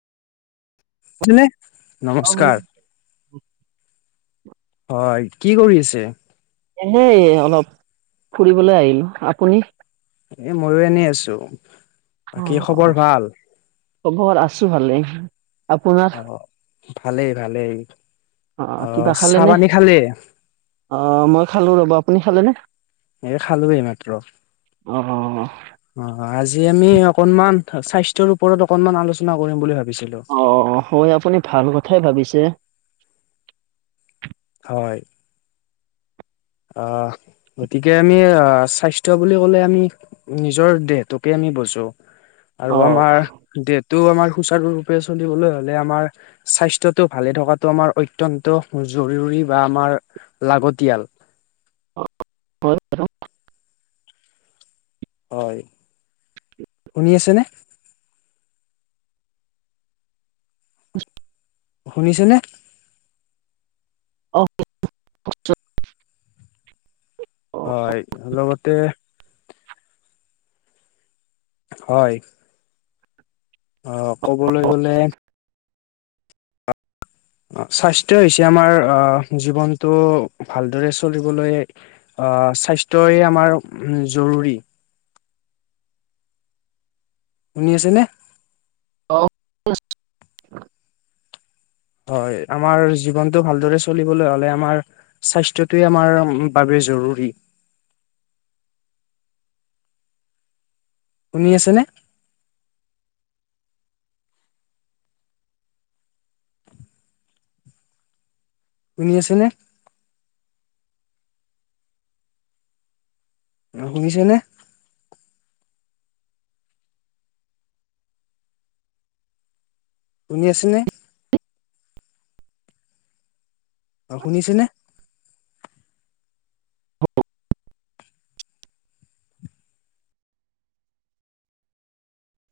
তুমি অ নমস্কাৰ। হয়, কি কৰি আছে? এনেই অলপ, ফুৰিবলৈ আহিলো। আপুনি? এ মইয়ো এনেই আছোঁ। অ', খবৰ আছোঁ ভালেই, আপোনাৰ? অ, ভালেই, ভালেই। অ, চাহপানী খালি? অঁ, মই খালো ৰ'ব, আপুনি খালে নে? এই খালো, এইমাত্ৰ। অঁ, অ আজি আমি অকণমান, স্বাস্থ্যৰ ওপৰত অকণমান, আলোচনা কৰিম বুলি ভাবিছিলো। অ অ হয়, আপুনি ভাল কথাই ভাবিছে। হয়। অ গতিকে, আমি অ স্বাস্থ্য বুলি ক'লে আমি নিজৰ দেহটোকে আমি বজো, আৰু অ আমাৰ দেহটো আমাৰ, সুচাৰুৰূপে চলিবলৈ হ'লে, আমাৰ স্বাস্থ্যটো ভালে থকাটো, আমাৰ অত্যন্ত জৰুৰী বা আমাৰ লাগতিয়াল। [unintelligible] হয়! শুনি আছেনে? [unintelligible] শুনিছেনে? অ'! [unintelligible] হয়, লগতে হয়! অ'! ক'বলৈ গ'লে অ'! স্বাস্থ্যই হৈছে আমাৰ আঁ জীৱনটো ভালদৰে চলিবলৈ অ'! স্বাস্থ্যয় আমাৰ, জৰুৰী। শুনি আছেনে? [unintelligible] হয়! আমাৰ জীৱনটো, ভালদৰে চলিবলৈ হ'লে আমাৰ স্বাস্থ্যটোৱে আমাৰ বাবে জৰুৰী। শুনি আছেনে? শুনি আছেনে? শুনিছেনে? শুনি আছেনে? অ' শুনিছেনে?